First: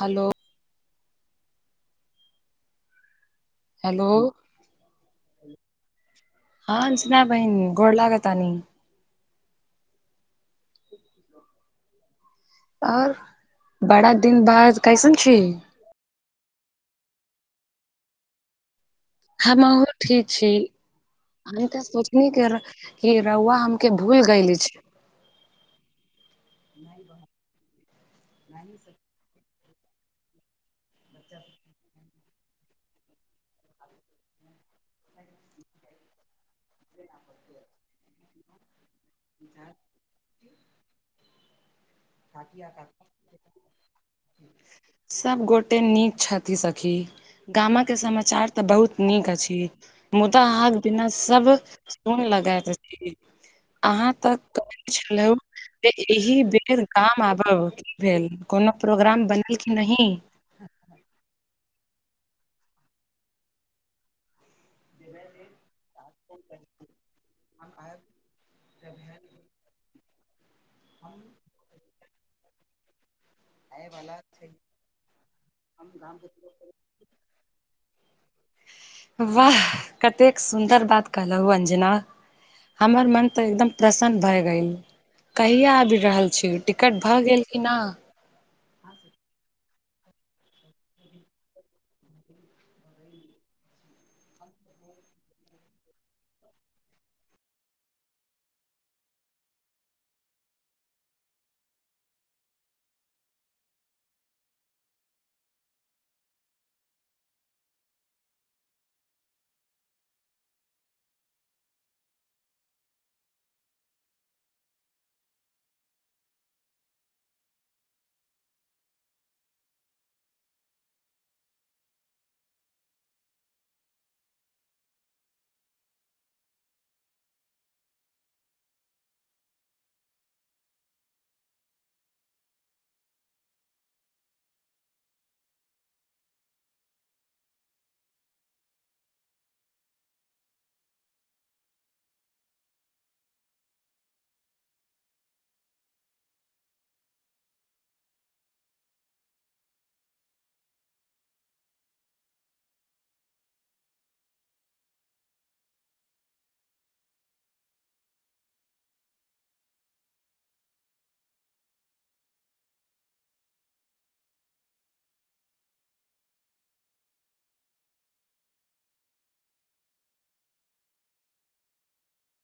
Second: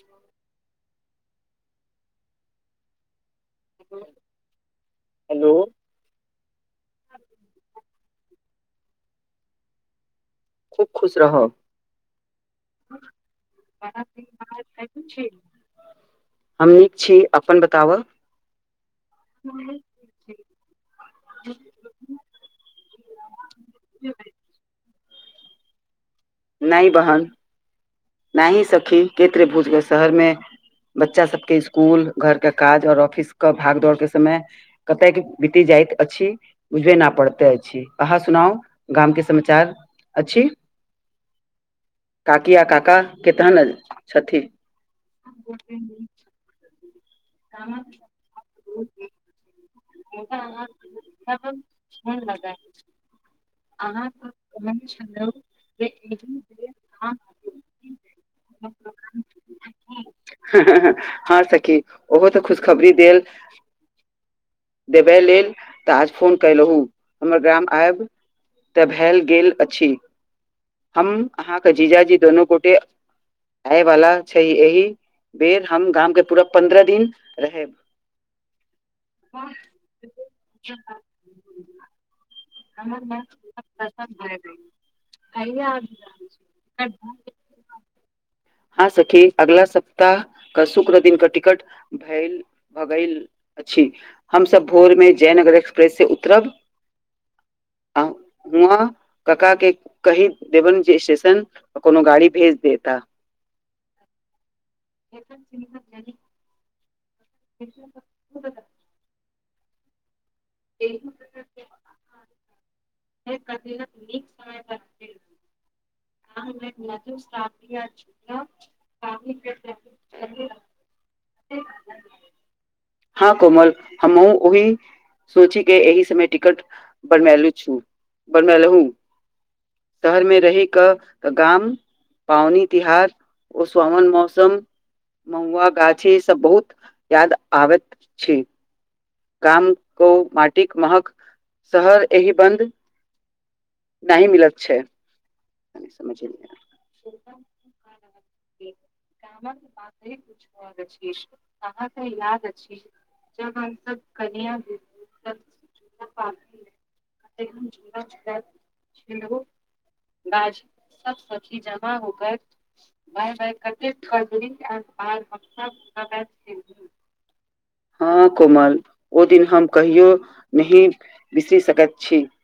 Hello. Hello hello हँ अंजना बहिन गोर लागतानी। खूब खुश रहब आह बड़ा दिन बाद कैसन छी। हम नीक छी अपन बताबऽ। हम हुं ठीक छी हम तऽ सोचनी कि रौआ रौआ हम। की भूल गइली छिई। नैय बहन नैय ही सखी कैत्रे भूलबे शहरमे। बच्चा सबके स्कूल घर के काज और ऑफिस के भाग दौड़ के समय। कतय के बीति जाइत अछि बुझबे न पड़ते अछि अहाँ सुनाउ। गाम के समाचार अछि। काकि आ काका केतनल छथि। सब गोटे नीक छथि सखी गामा के समाच समाचारतऽ बहुत नीक अछि। मुदा आहाँबिना सब सुन लगैत अछि। आ र। अहाँ तऽ कहै [unintelligible] काम आबोऽ भेल कोनो प्रोग्राम बनबि कि नहि। हहह सखी ओहो तऽ खुशखबरी देल। देबय लेल तऽ आज फोन कयलहुँ हमर ग्राम आयब। तऽ भेल गेल अछि हम अहाँके जीजाजी दुनू गोटे। आय वाला छैय एहि बेर हम गाम के पूरा पन्द्रह दिन रहेब। वाह कतेक सुन्दर बात कहलउ अंजाना। हमर मन तऽ एकदम प्रसन्न भगइल। कहिया आबि रहल छिई टिकट भऽ गेल की न। हँ सखी अगला सप्ताह क शुक्र दिन क टिकट भेइल भ गइल। अछि हम सब भोर मे जयनगर एक्सप्रेस से उतरब आऊ माकाका के कहि दैवेन जे स्टेशन कोनो गाड़ी भेज देता। [unintelligible] [inaudible] [inaudible] [inaudible] हँ कोमल हमहु ओहि सोची के एहि समय टिकट बनबेलुछु बनबैलुहु। शहरमे रहि कऽ गाम। पावनी तिहार ओ सुहावनामौसम। महुआ गाछी सब बहुत याद आबैत छिई। गाम कऔ मटिक महक शहर एहि बन्द नहि मिलत छैय। कनी समझ नैय आय। गामक बातें कुछ ओर अछी अहाँके याद अछि। जखन सब कनिया [inaudible] ऐहन जिन्दा छलाह छिन्द ओ। गाछ सब सखी जमा होकर। भााय भाय कतेक की बर हमसभसदैब छि [unintelligible] हँ कोमल ओ दिन हम कहियो नहि बिसरि सकैत छी